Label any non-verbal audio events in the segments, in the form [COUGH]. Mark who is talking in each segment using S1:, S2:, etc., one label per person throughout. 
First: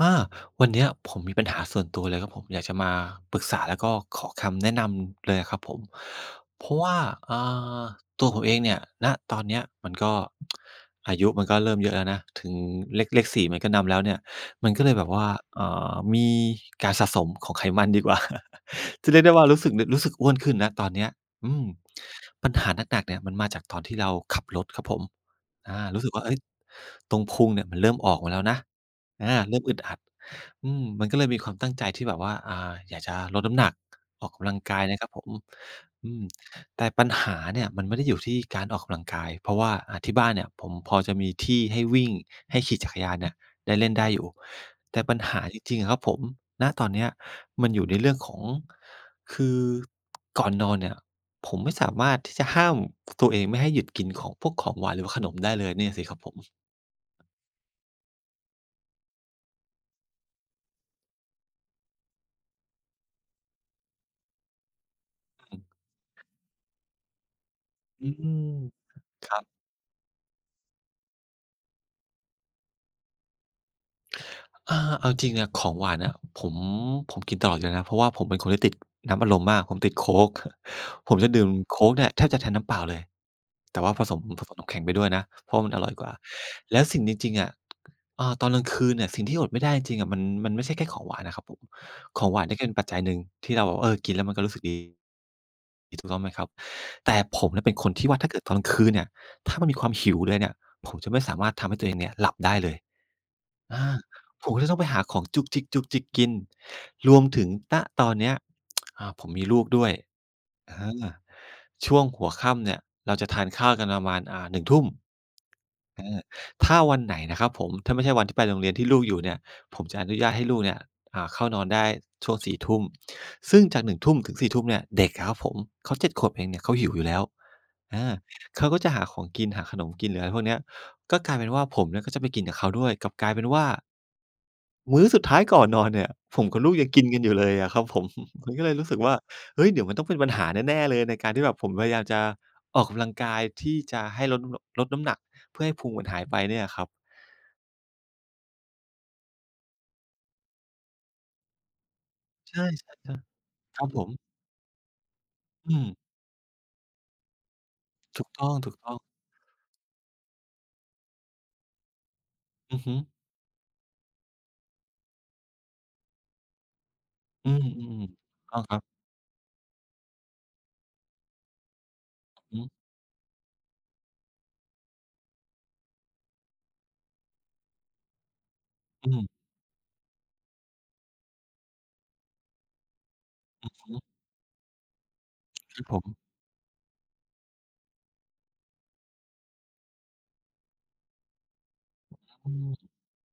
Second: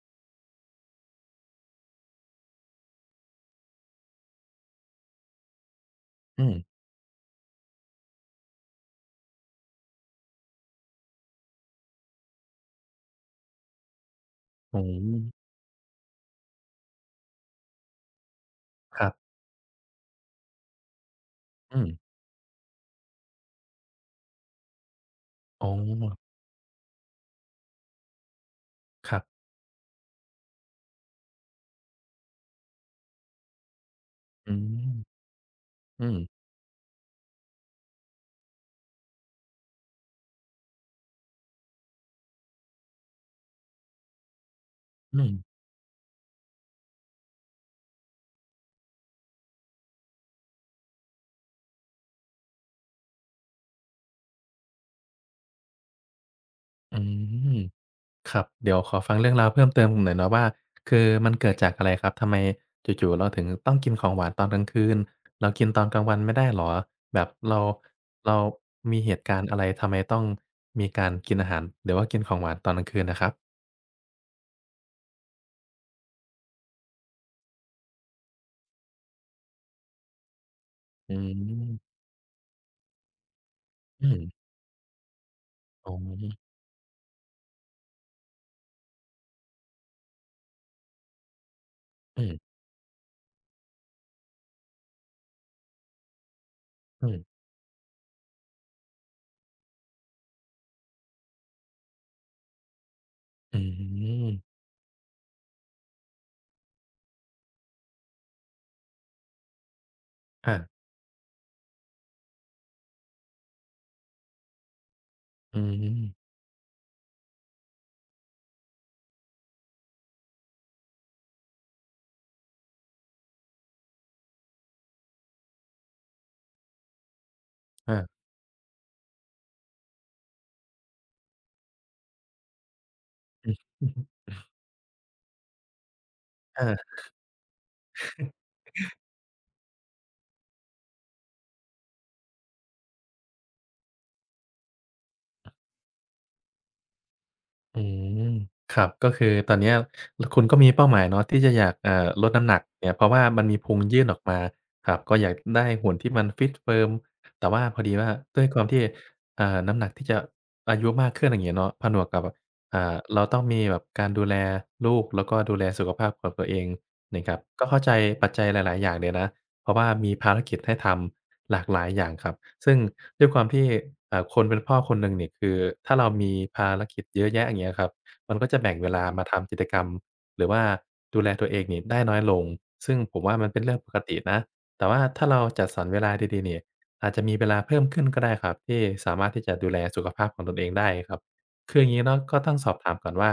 S1: อาวันเนี้ยผมมีปัญหาส่วนตัวเลยครับผมอยากจะมาปรึกษาแล้วก็ขอคำแนะนำเลยอะครับผม
S2: อืม
S1: เพราะว่าอ่าตัวผมเองเนี่ยณตอนเนี้ยมันก็อายุมันก็เริ่มเยอะแล้วนะถึงเลขสี่มันก็นำแล้วเนี่ยมัน
S2: อ๋
S1: ก็เลยแบบว่า
S2: อ
S1: อ่มีการสะสมของไขมันดีกว่า
S2: ค
S1: [LAUGHS]
S2: รั
S1: จะ
S2: บ
S1: เรียกได้ว่ารู้สึกอ้วนขึ้นณตอนเนี้ยอืม
S2: อืม
S1: ปัญหาหนักๆเนี่ยมันมาจากตอนที่เราขับรถครับผม
S2: อ๋อ
S1: รู้สึกว่าเฮ้ยตรงพุงเนี่ยมันเริ่มออกมาแล้วนะ
S2: ครับ
S1: เริ่มอึดอัดมันก็เลยมีความตั้งใจที่แบบว่าอยากจะลดน้ำหนักออกกำ
S2: อื
S1: ลังกาย
S2: ม
S1: นะครับผม
S2: อื
S1: อื
S2: ม
S1: มแต่ปัญหาเนี่ยมันไม่ได้อยู่ที่การออกกำลังกายเพราะว่าที่บ้านเนี่ยผมพอจะมีที่ให้วิ่งให้ขี่จักรยานเนี่ยได้เล่นได้อยู่แต่ปั
S2: อื
S1: ญ
S2: ม
S1: หาจริงๆอะครับผมณตอนเนี้ยมันอยู่ในเรื่องของคือก่อนนอนเนี่ยผมไม่สามารถที่จะห้ามตัวเองไม่ให้หยุดกินของพวกของหวานหรือว่าขนมได้เลยเนี่ยสิครับผม
S2: อืมครับเดี๋ยวขอฟังเรื่องราวเพิ่มเติมหน่อยเนาะว่าคือมันเกิดจากอะไรครับ ทำไมจู่ๆเราถึงต้องกินของหวานตอนกลางคืนเรากินตอนกลางวันไม่ได้เหรอแบบเรา
S1: อื
S2: เรา
S1: ม
S2: มีเหตุ
S1: ค
S2: กา
S1: รั
S2: รณ์อะ
S1: บ
S2: ไรทำไมต้องมีการกินอาหารหรือว่ากินของหวานตอนกลางคืนน่ะครับ
S1: เอาจริงนอะของหวานอะผมผมกินตลอดอยู่แล้วนะเพราะว่าผมเป็นคนที่ติดน้ำอัดลมมากผมติดโค้ก [LAUGHS] ผ
S2: อื
S1: มจะดื่มโค้ก
S2: ม
S1: เนี่ยแทบจะแทนน้ำเปล่าเลยแต่ว่าผ
S2: อื
S1: สม
S2: ม
S1: ผสมน้ำแข็งไปด้วยนะเพราะว่ามันอร่
S2: อ๋
S1: อ
S2: อ
S1: ยกว่าแล้วสิ่งจริงๆอะตอนกลางคืนเนี่ยสิ่งที่อดไม่ได้จริงๆอะมันไม่ใช่แค่ของหวานนะครับผมข
S2: อื
S1: อง
S2: ม
S1: หวานเนี่ย
S2: ๆ
S1: ก็เป็นปัจจัยหนึ่งที่เราแบบว่าเออกินแล้วมันก็รู้สึกดีถูกต้องไหมครับแต่ผมเนี่ยเป็นคนที่ว่าถ้าเกิดตอนกลางคืนเนี่ยถ้ามันมีความหิวเลยเนี่ยผมจะไม่สามารถทำให้ตัวเองเนี่ยหลับได้เลย
S2: อื
S1: อา
S2: ม
S1: ผมก็เลต้องไปหาของจุกจิกจุกจิกกินรวมถึงณตอนเนี้ยผมมีลูกด้วย
S2: อา
S1: อาช่วงหัวค่ำเนี่ยเราจะทานข้าวกันประมาณ19:00
S2: อืม
S1: อาถ้าวันไหนนะครับผมถ้าไม่ใช่วันที่ไปโรงเรียนที่ลูกอยู่เนี่ยผมจะอนุญาตให้ลูกเนี่ยเข้านอนได้ช่วงสี่ทุ่มซึ่งจาก1 ทุ่มถึง 4 ทุ่มเนี่ยเด็กอะครับผมเขา7 ขวบเองเนี่ยเขาหิวอยู่แล้ว
S2: อา
S1: อาเขาก็จะหาของกินหาขนมกินหรืออะไรพวกเนี้ยก็กลายเป็นว่าผมเนี่ยก็จะไปกินกับเขาด้วยกลับกลายเป็น
S2: อือ
S1: ว่า
S2: อือฮึ
S1: มื้อสุดท้ายก่อนนอนเนี่ยผมกับ
S2: อา
S1: ลูกยังกินกันอยู่เลยอะครับผม [LAUGHS] มันก็เลยรู้สึกว่าเฮ้ยเดี๋ยวมันต้องเป็นปัญหาแน่ๆเลยในการที่แบบผมพยายามจะออกกำลังกายที่จะให้ลดน้ำหนักเพื่อให้พุงมันหายไปเนี่ยครับ
S2: อืมครับก็คือตอนเนี้ยคุณก็มีเป้าหมายเนาะที่จะอยากลดน้ำหนัก
S1: ใช่
S2: เนี่
S1: ใช่
S2: ยเพราะ
S1: ใช่
S2: ว่ามันมีพุ
S1: ค
S2: ง
S1: รับผ
S2: ยื่น
S1: ม
S2: ออกมาครับก็อยากได้
S1: อืม
S2: หุ่นที่มันฟิตเฟิร์มแต่ว่าพอดีว่า
S1: ถูก
S2: ด้วย
S1: ต้อง
S2: ความที่
S1: ๆอง
S2: น้ำหนักที่จะอายุมากขึ้นอย่างงี้เนาะผนวกกับแบบ
S1: อือฮึ
S2: เราต้องมีแบบการดูแลลูกแล้วก็ดูแลสุขภาพของตัวเองนี่ครับ
S1: อืม
S2: ก็
S1: อืม
S2: เข้า
S1: อื
S2: ใจ
S1: ม
S2: ปัจ
S1: ถู
S2: จัย
S1: ก
S2: ห
S1: ต้องค
S2: ลา
S1: รั
S2: ยๆอย่าง
S1: บ
S2: เลยนะ เพราะว่ามีภารกิจให้ทำหลากหลายอย่างครับ
S1: อื
S2: ซึ่ง
S1: ม
S2: ด้วยความที่คนเป็นพ่อคนหนึ่งเนี่ยคือถ้าเรามีภารกิจเยอะแยะอย่างเงี้ยครับมันก็จะแบ่งเวลา
S1: อ
S2: มา
S1: ม
S2: ทำกิจกรรมหรือว่าดูแลตัวเองนี่ได้น้อยลงซึ่งผมว่ามันเป็นเรื่องปก
S1: อืม
S2: ตินะแต่ว่าถ้าเราจัด
S1: ค
S2: สร
S1: รั
S2: ร
S1: บผ
S2: เวลา
S1: ม
S2: ดีๆเนี่ยอาจจะมีเวลาเพิ่มขึ้นก็ได้ครับที่สามารถที่จะดูแลสุขภาพของตนเองได้ครับ คืออย่างงี้เนาะก็
S1: อื
S2: ต้องสอ
S1: ม
S2: บถามก่อนว่า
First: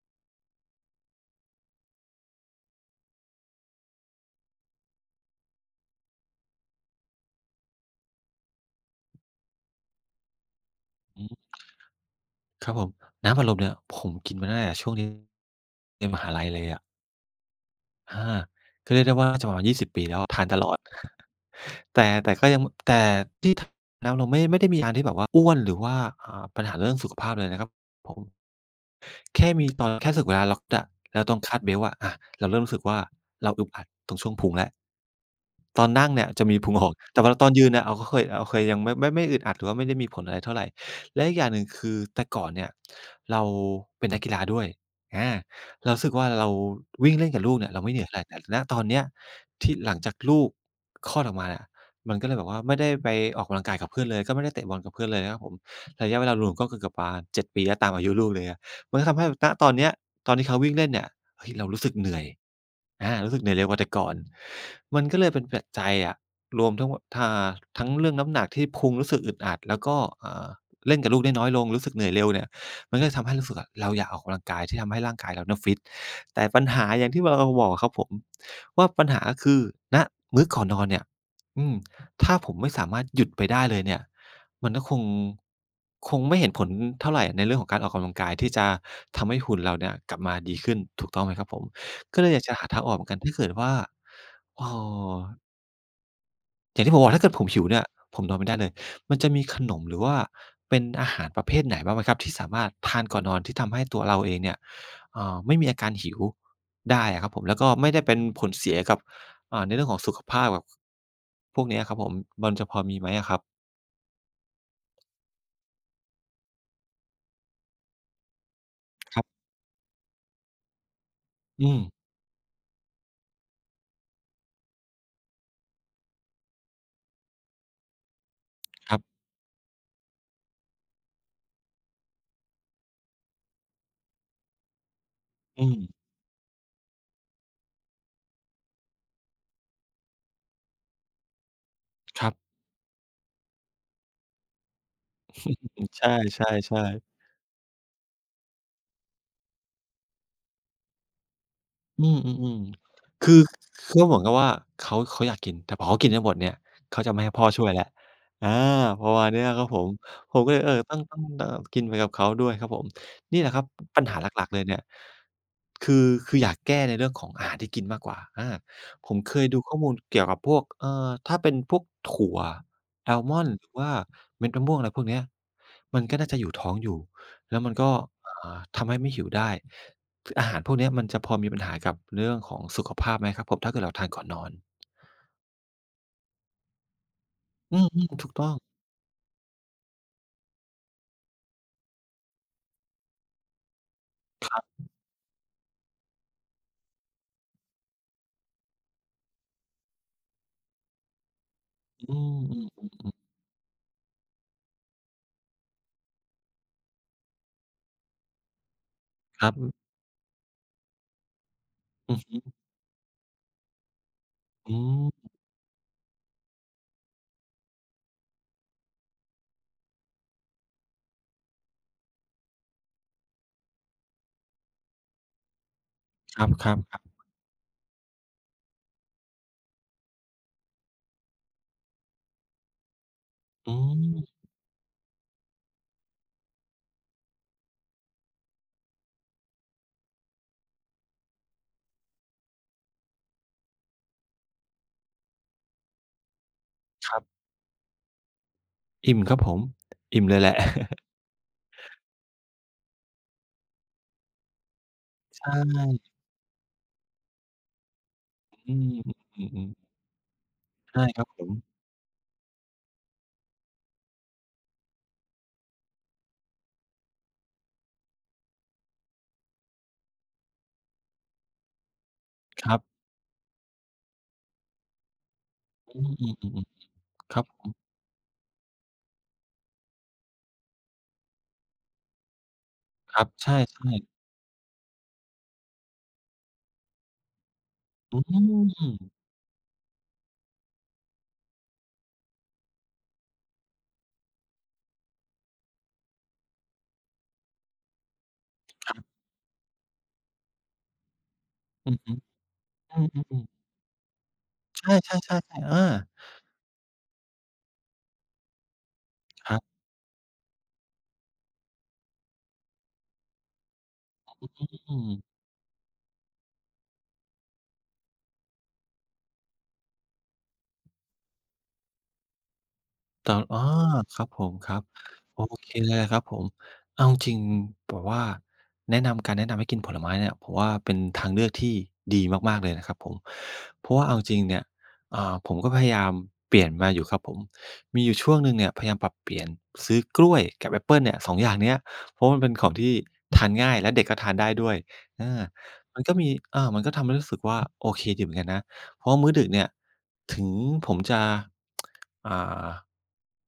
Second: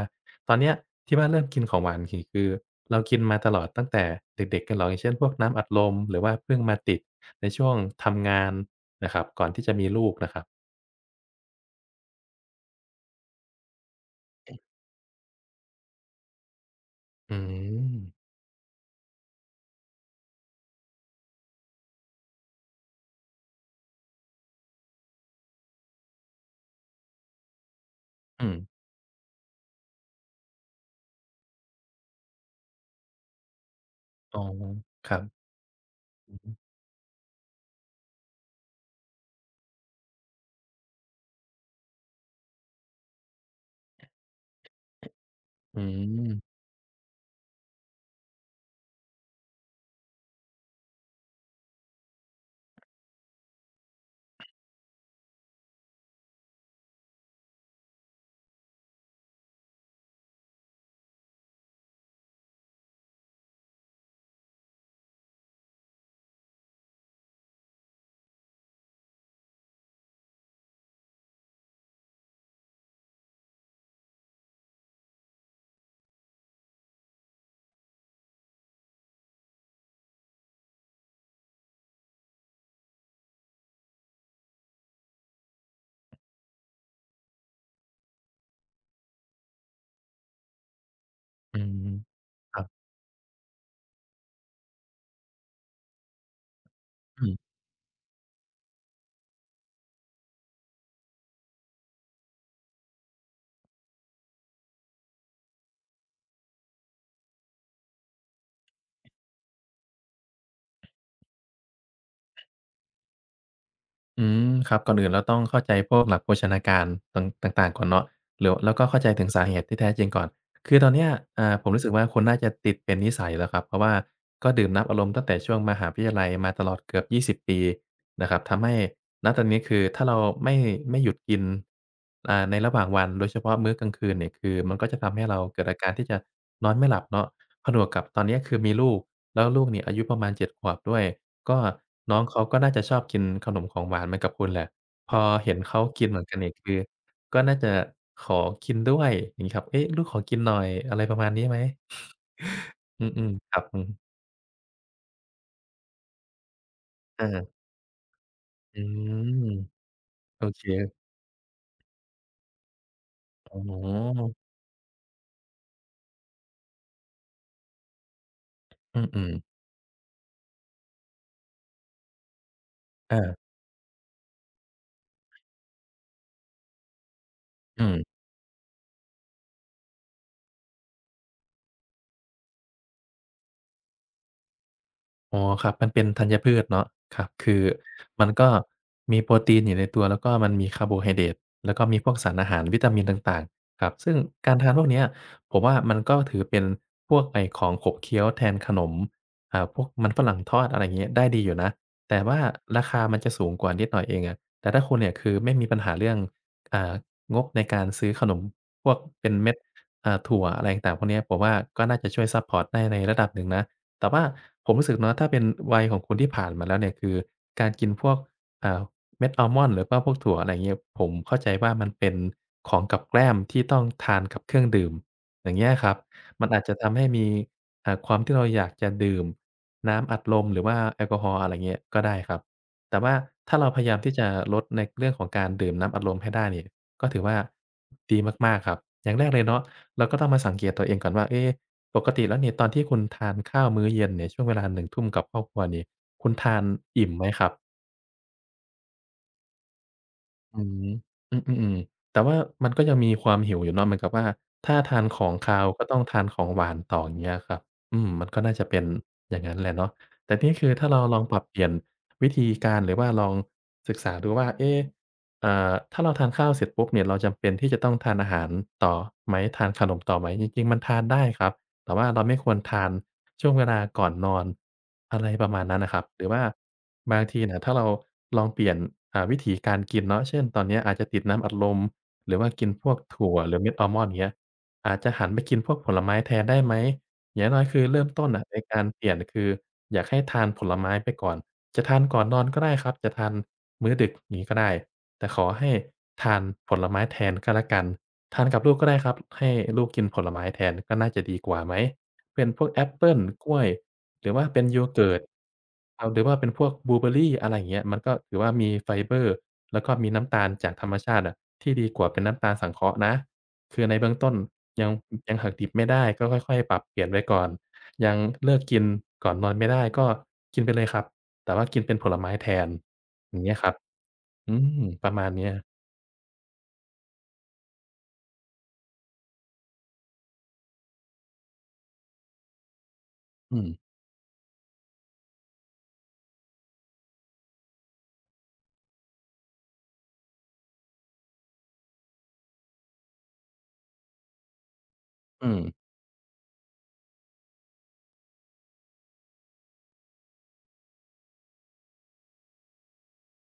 S2: ตอนเนี้ยที่บ้านเริ่มกินของหวานกี่คือเรากินมาตลอดตั้งแต่เด็กๆกันเหรออย่างเช่นพวกน้ำอัดลมหรือว่าเพิ่งมาติดในช่วงทำงานนะครับก่อนที่จะมีลูกนะครับ
S1: อืมครับผมน้ำอัดลมเนี่ยผมกินมาตั้งแต่ช่วงที่เรียนมหาลัยเลยอะ
S2: อื
S1: อา
S2: ม
S1: ก็เรียกได้ว่าจะประมาณ20ปีแล้วอะทานตลอด [LAUGHS] แต่ก็ยังแต่ที่ทแล้วเราไม่ได้มีอาการที่แบบว่าอ้วนหรือว่าปัญหาเรื่องสุขภาพเลยนะครับผม
S2: อืม
S1: แค่มีตอนแค่รู้สึกเวลาล็อกอะแล้วต้องคาดเบลต์อะเราเริ่มรู้สึกว่าเราอึดอัดตรงช่วง
S2: อ๋อ
S1: พุงแล้ว
S2: ครับ
S1: ตอนนั่งเนี่ย
S2: อือ
S1: จะ
S2: ฮึ
S1: มีพุงออกแต่เวลาตอนยืนเนี่ยเราเคยยังไม่อึดอัดหรือว่าไม่ได้มีผลอะไรเท่าไรและอีกอย่างหนึ่งคือแต่ก่อนเนี่ยเราเป็นนักกีฬาด้วยอา
S2: อื
S1: เรารู้สึกว่า
S2: ม
S1: เราวิ่งเล่นกับลูกเนี่ยเราไม่เหนื่อยเท่าไรแต่ณตอนเนี้ยที่หลังจากลูกคลอดออกมาเนี่ยมันก็เลยแบบว่าไม่ได้ไปออกกำลังกายกับเพื่อนเลยก็ไม่ได้เตะบอลกับเพื่อนเลยนะครับผมระยะเวลารวมก็เกือบๆปา7 ปีแล้วตามอายุลูกเลยอะ มันก็ทำให้ณตอนเนี้ยตอนที่เขาวิ่งเล่นเนี่ยเฮ้ยเรารู้สึกเหนื่อยรู้สึกเหนื่อยเร็วกว่าแต่ก่อนมันก็เลยเป็นปัจจัยอะรวมทั้งวทาทั้งเรื่องน้ำหนักที่พุงรู้สึกอึดอัดแล้วก็อ่าเล่นกับลูกได้น้อยลงรู้สึกเหนื่อยเร็วเนี่ยมันก็เลยทำให้รู้สึกอะเราอยากออกกำลังกายที่ทำให้ร่างกายเราเนี่ยฟิตแต่ปัญหาอย่างที่วเราบอกอะครับผมว่าปัญหาก็คือณมื้อก่อนนอนเนี่ยอืมถ้าผมไม่สามารถหยุดไปได้เลยเนี่ย มันก็คงไม่เห็นผลเท่าไรในเรื่องของการออกกำลังกายที่จะทำให้หุ่นเราเนี่ยกลับมาดีขึ้นถูกต้องไหมครับผ
S2: อื
S1: ม
S2: ม
S1: ก็เลยอยาก
S2: ค
S1: จะ
S2: รั
S1: หา
S2: บ
S1: ทางออกเหมือนกันถ้าเกิดว่าเอ่ออย่างที่ผมบอก
S2: อื
S1: ถ้าเกิดผ
S2: ม
S1: มหิวเนี่ยผมนอนไม่ได้เลยมันจะมีขนมหรือว่าเป็นอาหารประเภทไหนบ้างไหมครับที่สามารถทานก่อนนอนที่ทำให้ตัวเราเองเนี่ยไม่มีอาการหิวได้อะครับผมแล้วก็ไม่ได้เป็นผลเสียกับในเรื่องของสุขภาพแบบพวกเนี้ยครับผมมันจะพอมีไหมอะครับ
S2: อืมครับก่อนอื่นเราต้องเข้าใจพวกหลักโภชนาการต่างต่างๆก่อนเนาะหรือแล้วก็เข้าใจ
S1: ค
S2: ถึ
S1: รั
S2: ง
S1: บ
S2: สาเหตุที่แท้จริงก่อนคือตอนเนี้ยผ
S1: อื
S2: ม
S1: ม
S2: รู้สึกว่าคุณน่าจะติดเป็นนิสัยแล้วครับเพราะว่าก็ดื่มน้ำอัดลมตั้งแต่ช่วงมหาวิทยาลัยมาตลอดเกือบ20ปีนะครับทำให้
S1: ครับ
S2: ณตอนนี้คือถ้าเราไม่ไม่หยุดกินในระหว่างวันโดยเฉพาะมื้อกลางคืนเนี่ยคือมันก็จะทำให้เราเกิด
S1: อื
S2: อา
S1: ม
S2: การที่จะนอนไม่หลับเนาะผนวกกับตอนเนี้ยคือมีลูกแล้วลูกเนี่ยอายุประมาณเจ็ดขวบด้วย ก็น้อ
S1: ค
S2: ง
S1: รับ
S2: เขาก็น่าจะชอบกินขนมของหวานเหมือนกับคุณแหละพอเห็น
S1: อื
S2: เขา
S1: มใช
S2: กินเหมือนกันเนี่ยคือ
S1: ่ๆๆ
S2: ก็น่าจะขอกินด้วยอย่างงี้ครับเอ๊ะลูกขอกินหน่อยอะไรประมาณนี้ไหม
S1: อืมๆ
S2: อื
S1: ๆ
S2: ม
S1: คือ
S2: ๆครับอืม
S1: เหมือนกับว่าเขาอยากกินแต่พอเขากินจนหมดเนี่ยเขาจะไม่
S2: อา
S1: ให้พ่อช่วยแล้วอา
S2: อื
S1: ประมาณเนี้
S2: ม
S1: ยครับผมผม
S2: โอ
S1: ก็เล
S2: เค
S1: ยเออต้องกินไปกับเขาด้วยครับผมนี่แหละ
S2: อ๋
S1: ครับปัญหาห
S2: อ
S1: ลักๆเลยเนี่ยคืออยากแก้ในเรื่องของอาหารที่กินมากกว่าอา
S2: อื
S1: ผม
S2: ม
S1: เค
S2: ๆ
S1: ยดูข้อมูลเกี่ยวกับพวกถ้าเป็นพวกถั่วอั
S2: อา
S1: ลมอนด์หรือว่าเม็ดมะม่วงอะไรพวกเนี้ยมันก็น่าจะอยู่ท้องอยู่แล้วมัน
S2: อื
S1: ก็
S2: ม
S1: อ่ทำให้ไม่หิวได้ คืออาหารพวกเนี้ยมันจะพอมีปัญหากับเรื่องของสุขภาพไหมครับผมถ้าเกิดเราทานก่อนนอน
S2: อ๋อครับมันเป็นธัญพืชเนาะครับคือ
S1: อืมๆ
S2: มั
S1: ถู
S2: น
S1: กต้
S2: ก็
S1: อง
S2: มีโปรตีนอยู่ในตัวแล้วก็มันมีคาร์โบไฮเดรตแล้วก็มีพวกสารอาหารวิตามินต่างๆครับซึ่ง
S1: ค
S2: การ
S1: รั
S2: ทานพ
S1: บ
S2: วกเนี้ยผมว่ามันก็ถือเป็นพวกไอ้ของขบเคี้ยวแทนขนมพวกมันฝรั่งทอดอะไรอย่างเงี้ยได้ดีอยู่นะ
S1: อื
S2: แต่ว่ารา
S1: ม
S2: คามันจะสูงกว่านิดหน่อยเองอะแต่ถ้าคุณเนี่ยคือไม่มีปัญหาเรื่องอ่างบในการซื้อขนมพวกเป็น
S1: ๆครั
S2: เม็
S1: บ
S2: ดถั่วอะไรต่างๆพวกเนี้ยผมว่าก็น่าจะ
S1: อื
S2: ช่วย
S1: อ
S2: ซัปพอร์ตได้ในระดับหนึ่งนะ แต่ว่าผม
S1: อื
S2: รู้สึก
S1: ม
S2: เนาะถ้าเป็นวัยของคุณที่ผ่านมาแล้วเนี่ยคือการกินพวกอ่าเม็ดอัลมอนด์หรือว่าพวกถั่วอะไรอย่างเงี้ยผมเข้าใจว่ามันเป็นของกับแกล้มที่ต้องทานกับเครื่องดื่มอย่างเงี้ยครับมันอาจ
S1: ค
S2: จะ
S1: รับๆๆ
S2: ทำให้มีความที่เราอยากจะดื่มน้ำอัดลมหรือว่าแอลกอฮอล์อะไรเงี้ยก็ได้ครับแต่ว่าถ้าเรา
S1: อื
S2: พยายามที่จะ
S1: ม
S2: ลดในเรื่องของการดื่มน้ำอัดลมให้ได้เนี่ยก็ถือว่าดีมากๆครับอย่างแรกเลยเนาะเราก็ต้องมาสังเกตตัวเองก่อนว่าเอ๊ะ ปกติแล้วเนี่ยตอนที่คุณทานข้าวมื้อเย็นเนี่ยช่วงเวลาหนึ่งทุ่มกับครอบครัวนี่คุณทานอิ่
S1: ค
S2: ม
S1: รั
S2: ไหม
S1: บ
S2: ครับ
S1: อิ่มครับผมอิ่มเลยแหละ
S2: อืมอืมๆๆแต่ว่ามันก็ยังมีความหิวอยู่เนาะเหมือนกับว่าถ้าทานของ
S1: ใช่
S2: คาวก็ต้องทานของหวานต่ออย่างเงี้ยครับอืมมันก็น่าจะ
S1: อื
S2: เป็น
S1: ม
S2: อย่า
S1: อื
S2: งงั้นแห
S1: อ
S2: ละ
S1: ๆ
S2: เนาะแต่นี่คือถ้า
S1: ๆ
S2: เรา
S1: ใช่
S2: ล
S1: ค
S2: อง
S1: รับ
S2: ปรั
S1: ผ
S2: บ
S1: ม
S2: เปลี่ยนวิธีการหรือว่าลองศึกษาดูว่าเอ๊ะถ้าเราทานข้าวเสร็จปุ๊บเนี่ยเราจำเป็นที่จะต้องทานอาหารต่อไหมทานขนมต่อไหมจริงๆมันทานได้ครับ แต่ว่าเราไม่ควร
S1: ครั
S2: ทาน
S1: บ
S2: ช่วงเวลาก่อนนอนอะไรประมาณนั้นน่ะค
S1: อื
S2: รับหรือว่า
S1: มๆ
S2: บา
S1: ๆ
S2: ง
S1: ๆค
S2: ที
S1: รับ
S2: น่ะถ้าเราลองเปลี่ยนวิถีการกินเนาะเช่นตอนเนี้ยอาจจะติดน้ำอัดลมหรือว่ากินพวก
S1: ครับ
S2: ถั่วห
S1: ใช่
S2: รือเม็ดอัลมอนด์อ
S1: ๆ
S2: ย่างเงี้ยอาจจะหันไปกินพวกผลไม้แทนได้ไหมอย่างน้อยๆคือเริ่ม
S1: อืม
S2: ต้นน่ะใน
S1: อือ
S2: การ
S1: ฮึ
S2: เปลี่ยนคืออยากให้ทานผลไม้ไปก่อนจะทานก่อนนอนก็ได้ครับจะทานมื้อดึกอย่างงี้ก็ได้แต่ขอให้ทานผลไม้แทนก็แล้วกัน ทานกับลูกก็ได้ครับให้ลูกกินผลไม้แทนก็น่าจะดีกว่าไหม
S1: อื
S2: เป็นพวกแอป
S1: อ
S2: เปิล
S1: ๆ
S2: ก
S1: ๆ
S2: ล้วยหรือว่าเป็นโย
S1: ใช่
S2: เกิร์ต
S1: ๆๆๆอา
S2: เอาหรือว่าเป็นพวกบลูเบอร์รีอะไรอย่างเงี้ยมันก็ถือว่ามีไฟเบอร์
S1: ครับ
S2: แล้วก็มีน้ำตาลจากธรรมชาติอะที่ดีกว่าเป็นน้ำตาลสังเคราะห์นะคือในเบื้องต้นยัง
S1: อืม
S2: ยังหักดิบไม่ได้ก็ค่อยๆปรับเปลี่ยนไว้ก่อนยังเลิกกินก่อนนอนไม่ได้ก็กินไปเลยครับแต่ว่ากินเป็นผลไม้แทน
S1: ต
S2: อ
S1: อ
S2: ย่า
S1: น
S2: งเงี้ย
S1: อ๋อ
S2: ครับ
S1: ครับผม
S2: อื
S1: ครับ
S2: ประมาณ
S1: โอ
S2: เนี้ย
S1: เคเลยครับผมเอาจริงๆแบบว่าแนะนำการแนะนำให้กินผลไม้เนี่ยผมว่าเป็นทางเลือกที่ดีมากๆเลยนะครับผม
S2: อืม
S1: เพราะว่าเอาจริงเนี่ยผมก็พยายามเปลี่ยนมาอยู่ครับผมมีอยู่ช่วงหนึ่งเนี่ยพยายามปรับเปลี่ยนซื้อกล้วยกับแอปเปิลเนี่ยสองอย่างเนี้ยเพราะมันเป็นของที่ทานง่ายและเด็กก็ทานได้ด้วยอา
S2: อืม
S1: มันก็มีอามันก็ทำให้รู้สึกว่าโอเคดีเหมือนกันนะ เพราะมื้อดึกเนี่ยถึงผมจะอ่า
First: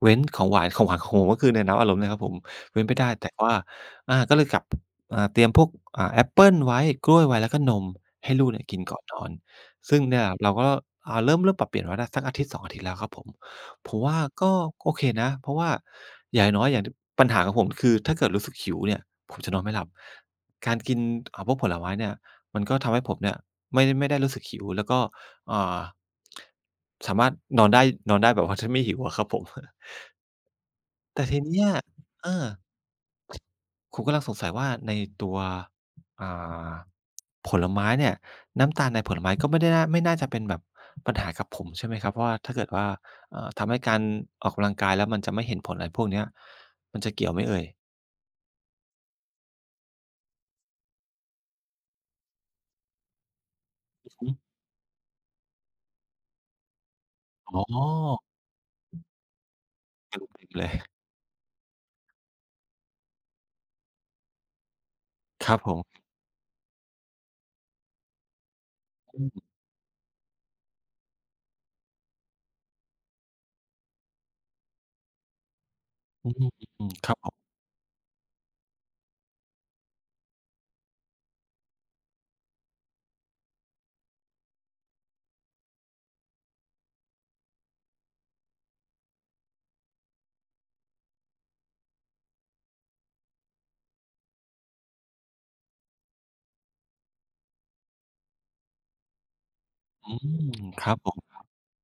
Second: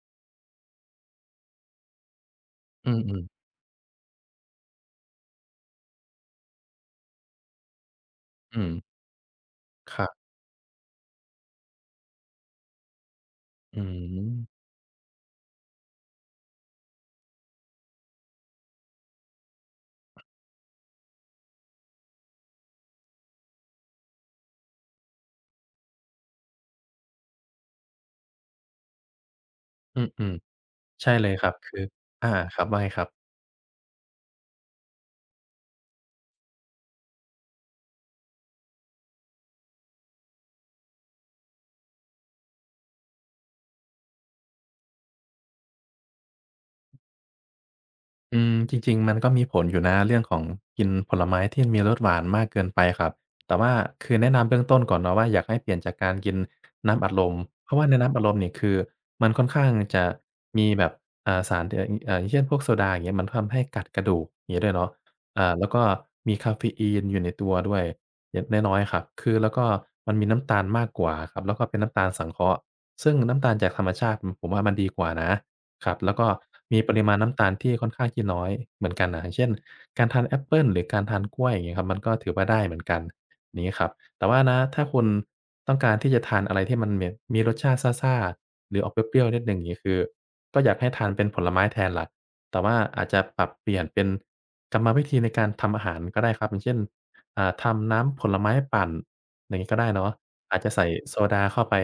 S1: เว้นของหวาน [LAUGHS] ของหวานของผมก็คือในน้ำอัดลมเนี่ยครับผมเว้น
S2: อื
S1: ไปได้
S2: อๆ
S1: แต่ว่าอาก็เลยกลับเตรียมพวกแอปเปิลไว้กล้วยไว้แล้วก็นมให้ลูกเนี่
S2: อื
S1: ย
S2: ม
S1: กินก่อนนอน
S2: ค
S1: ซึ่ง
S2: รั
S1: เนี่ย
S2: บ
S1: เราก็เริ่มปรับเปลี่ยนมาได้สักอาทิตย์2องอาทิตย์แล้วครับผม
S2: อื
S1: ผม
S2: ม
S1: ว่าก็โอเคนะเพราะว่าอย่างน้อยอย่างดปัญหาของผมคือถ้าเกิดรู้สึกหิวเนี่ยผมจะนอนไม่หลับการกินพวกผลไม้เนี่ยมันก็ทำให้ผมเนี่ยไม่ได้รู้สึกหิวแล้วก็ อ่าสามารถนอนได้นอนได้แบบว่า [LAUGHS] ถ้าไม่หิวอะครับผม [LAUGHS]
S2: อืมๆใช่
S1: แต่
S2: เลย
S1: ที
S2: ครับ
S1: เนี้ย
S2: คือ
S1: เอ
S2: อา
S1: อ
S2: ครับว่าไงครับ
S1: ผมกำลังสงสัยว่าในตัวอ่าผลไม้เนี่ยน้ำตาลในผลไม้ก็ไม่ได้น่าไม่น่าจะเป็นแบบปัญหากับผมใช่ไหมครับเพราะว่าถ้าเกิดว่าทำให้การออกกำลังกายแล้วมันจะไม่เห็นผลอะไรพวกเนี้ยมันจะเกี่ยวไหมเอ่ย
S2: อืมจริงๆมันก็มีผลอยู่นะเรื่องของกินผลไม้ที่มีรสหวานมากเกินไปครับแต่ว่า
S1: อื
S2: คื
S1: อ
S2: อ
S1: ฮึ
S2: แนะนำเบื้องต้นก่อนเนาะว่าอยากให้เปลี่ยนจากการกินน้ำอัดลม
S1: อ๋อ
S2: เพราะว่าในน้ำอัดลมเนี่ยคือมันค่อนข้างจะ
S1: [LAUGHS] ติดเล
S2: มี
S1: ย
S2: แบบสารอย่างเช่นพวกโซดาอย่างเงี้ยมันทำให้กัดกระดูกอย่างงี้ด้วยเนาะ
S1: ครับ
S2: แล้
S1: ผ
S2: วก็
S1: ม
S2: มีกาเฟอีนอยู่ในตัวด้วยเล็กน้อยๆครับ
S1: อื
S2: คือแล้
S1: ม
S2: วก็มันมีน้ำตาลมากกว่าครับแล้วก็เป็นน้ำตาลสังเคราะห์ซึ่งน้ำตาลจากธรรมชาติผมว่ามันดีกว่านะ ครับแล้วก็
S1: อื
S2: มีป
S1: ม
S2: ริ
S1: ๆค
S2: มา
S1: รั
S2: ณ
S1: บผ
S2: น้ำตา
S1: ม
S2: ลที่ค่อนข้างที่น้อยเหมือนกันน่ะอย่างเช่นการทานแอปเปิลหรือการทานกล้วยอย่างเงี้ยครับมันก็ถือว่าได้เหมือนกันอย่างงี้ครับแต่ว่านะถ้าคุณต้องการที่จะทานอะไรที่มันเมดมีรสชาติซ่าๆหรือออกเปรี้ยวๆนิดหนึ่งอย่างงี้คือก็อยากให้ทานเป็นผลไม้แทนล่ะแต่ว่าอาจจะปรับเปลี่ยนเป็นกรรมวิธีในการทำอาหารก็ได้ครับอย่างเช่นทำน้ำผลไม้ปั่นอย่างงี้ก็ได้เนาะ
S1: อืม
S2: อาจจะ
S1: ค
S2: ใส่
S1: รับผ
S2: โซ
S1: ม
S2: ดาเข้าไป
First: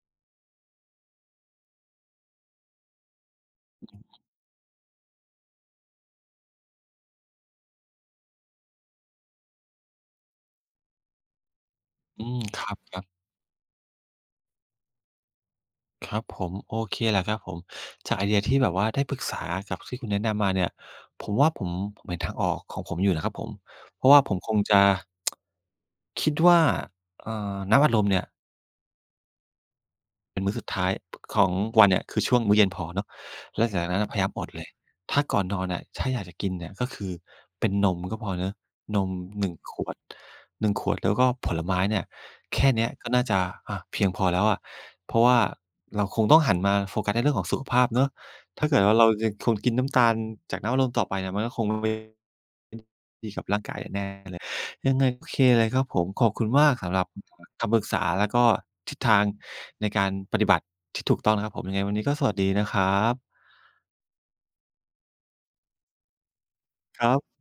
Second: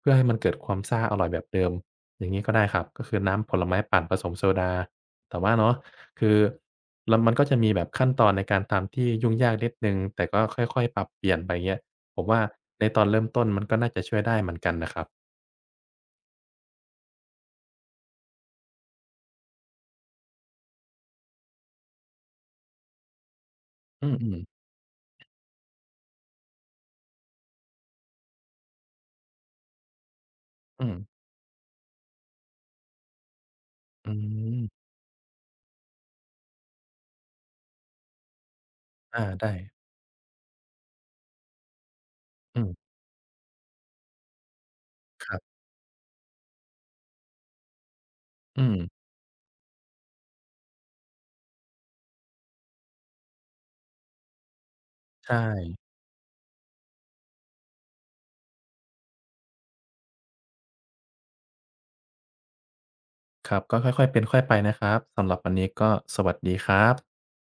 S2: เพื่อให้มันเกิดความซ่าอร่อยแบบเดิม อย่างนี้ก็ได้ครับก็คือน้ำผลไม้ปั่นผสมโซดาแต่ว่าเนาะคือแล้วมันก็จะมีแบบขั้นตอนในการทำที่ยุ่งยากนิดหนึ่งแต่ก็ค่อยๆปรับเปลี่ยนไปเงี้ยผม
S1: อื
S2: ว่า
S1: มคร
S2: ในต
S1: ั
S2: อ
S1: บ
S2: น
S1: ๆ
S2: เริ่มต้นมันก็น่าจะช่วยได้เหมือนกันนะครับ
S1: ครับผมโอเคแหละครับผมจากไอเดียที่แบบว่าได้ปรึกษากับที่คุณแนะนำมาเนี่ยผมว่าผมเห็นทางออกของผมอยู่นะครับผมเพ
S2: อื
S1: ราะว่าผม
S2: มๆ
S1: คงจะคิดว่าน้ำอัดลมเนี่ย เป็นมื้อสุดท้า
S2: อื
S1: ย
S2: ม
S1: ของวันเนี่ยคือช่วงมื้อเย็นพอเนาะแล้วหลังจากนั้นอะ
S2: อื
S1: พยายามอดเลย
S2: ม
S1: ถ้าก่อนนอนน่ะถ้าอยากจะกินเนี่ยก็คือเป็นนมก็พอเนาะนม
S2: อา
S1: หนึ่
S2: ได้
S1: งขวดหนึ่งขวดแล้วก็ผลไม้เนี่ย
S2: อื
S1: แค่
S2: ม
S1: เนี้ยก็น่าจะอะเพียงพอแล้วอะเพราะ
S2: ครั
S1: ว่า
S2: บ
S1: เราคงต้องหันมาโฟกัสในเรื่องของสุขภาพเนาะ
S2: อื
S1: ถ้า
S2: ม
S1: เกิดว่าเรายังคงกินน้ำตาลจากน้ำอัดลมต่อไปเนี่ยมันก็คงไม่ดีกับร่างกายแน่ ยังไงโอ
S2: ใช่
S1: เคเลยครับผมขอบคุณมากสำหรับคำปรึกษาแล้วก็ทิศทางในการปฏิบัติที่ถูกต้องนะครับผมยังไงวันนี้ก็สวัสดีนะครับ
S2: ครับก็ค่อยๆเป็นค่อยไปนะครับสำหรับวันนี้ก็สวัสดีครั
S1: ครั
S2: บ
S1: บ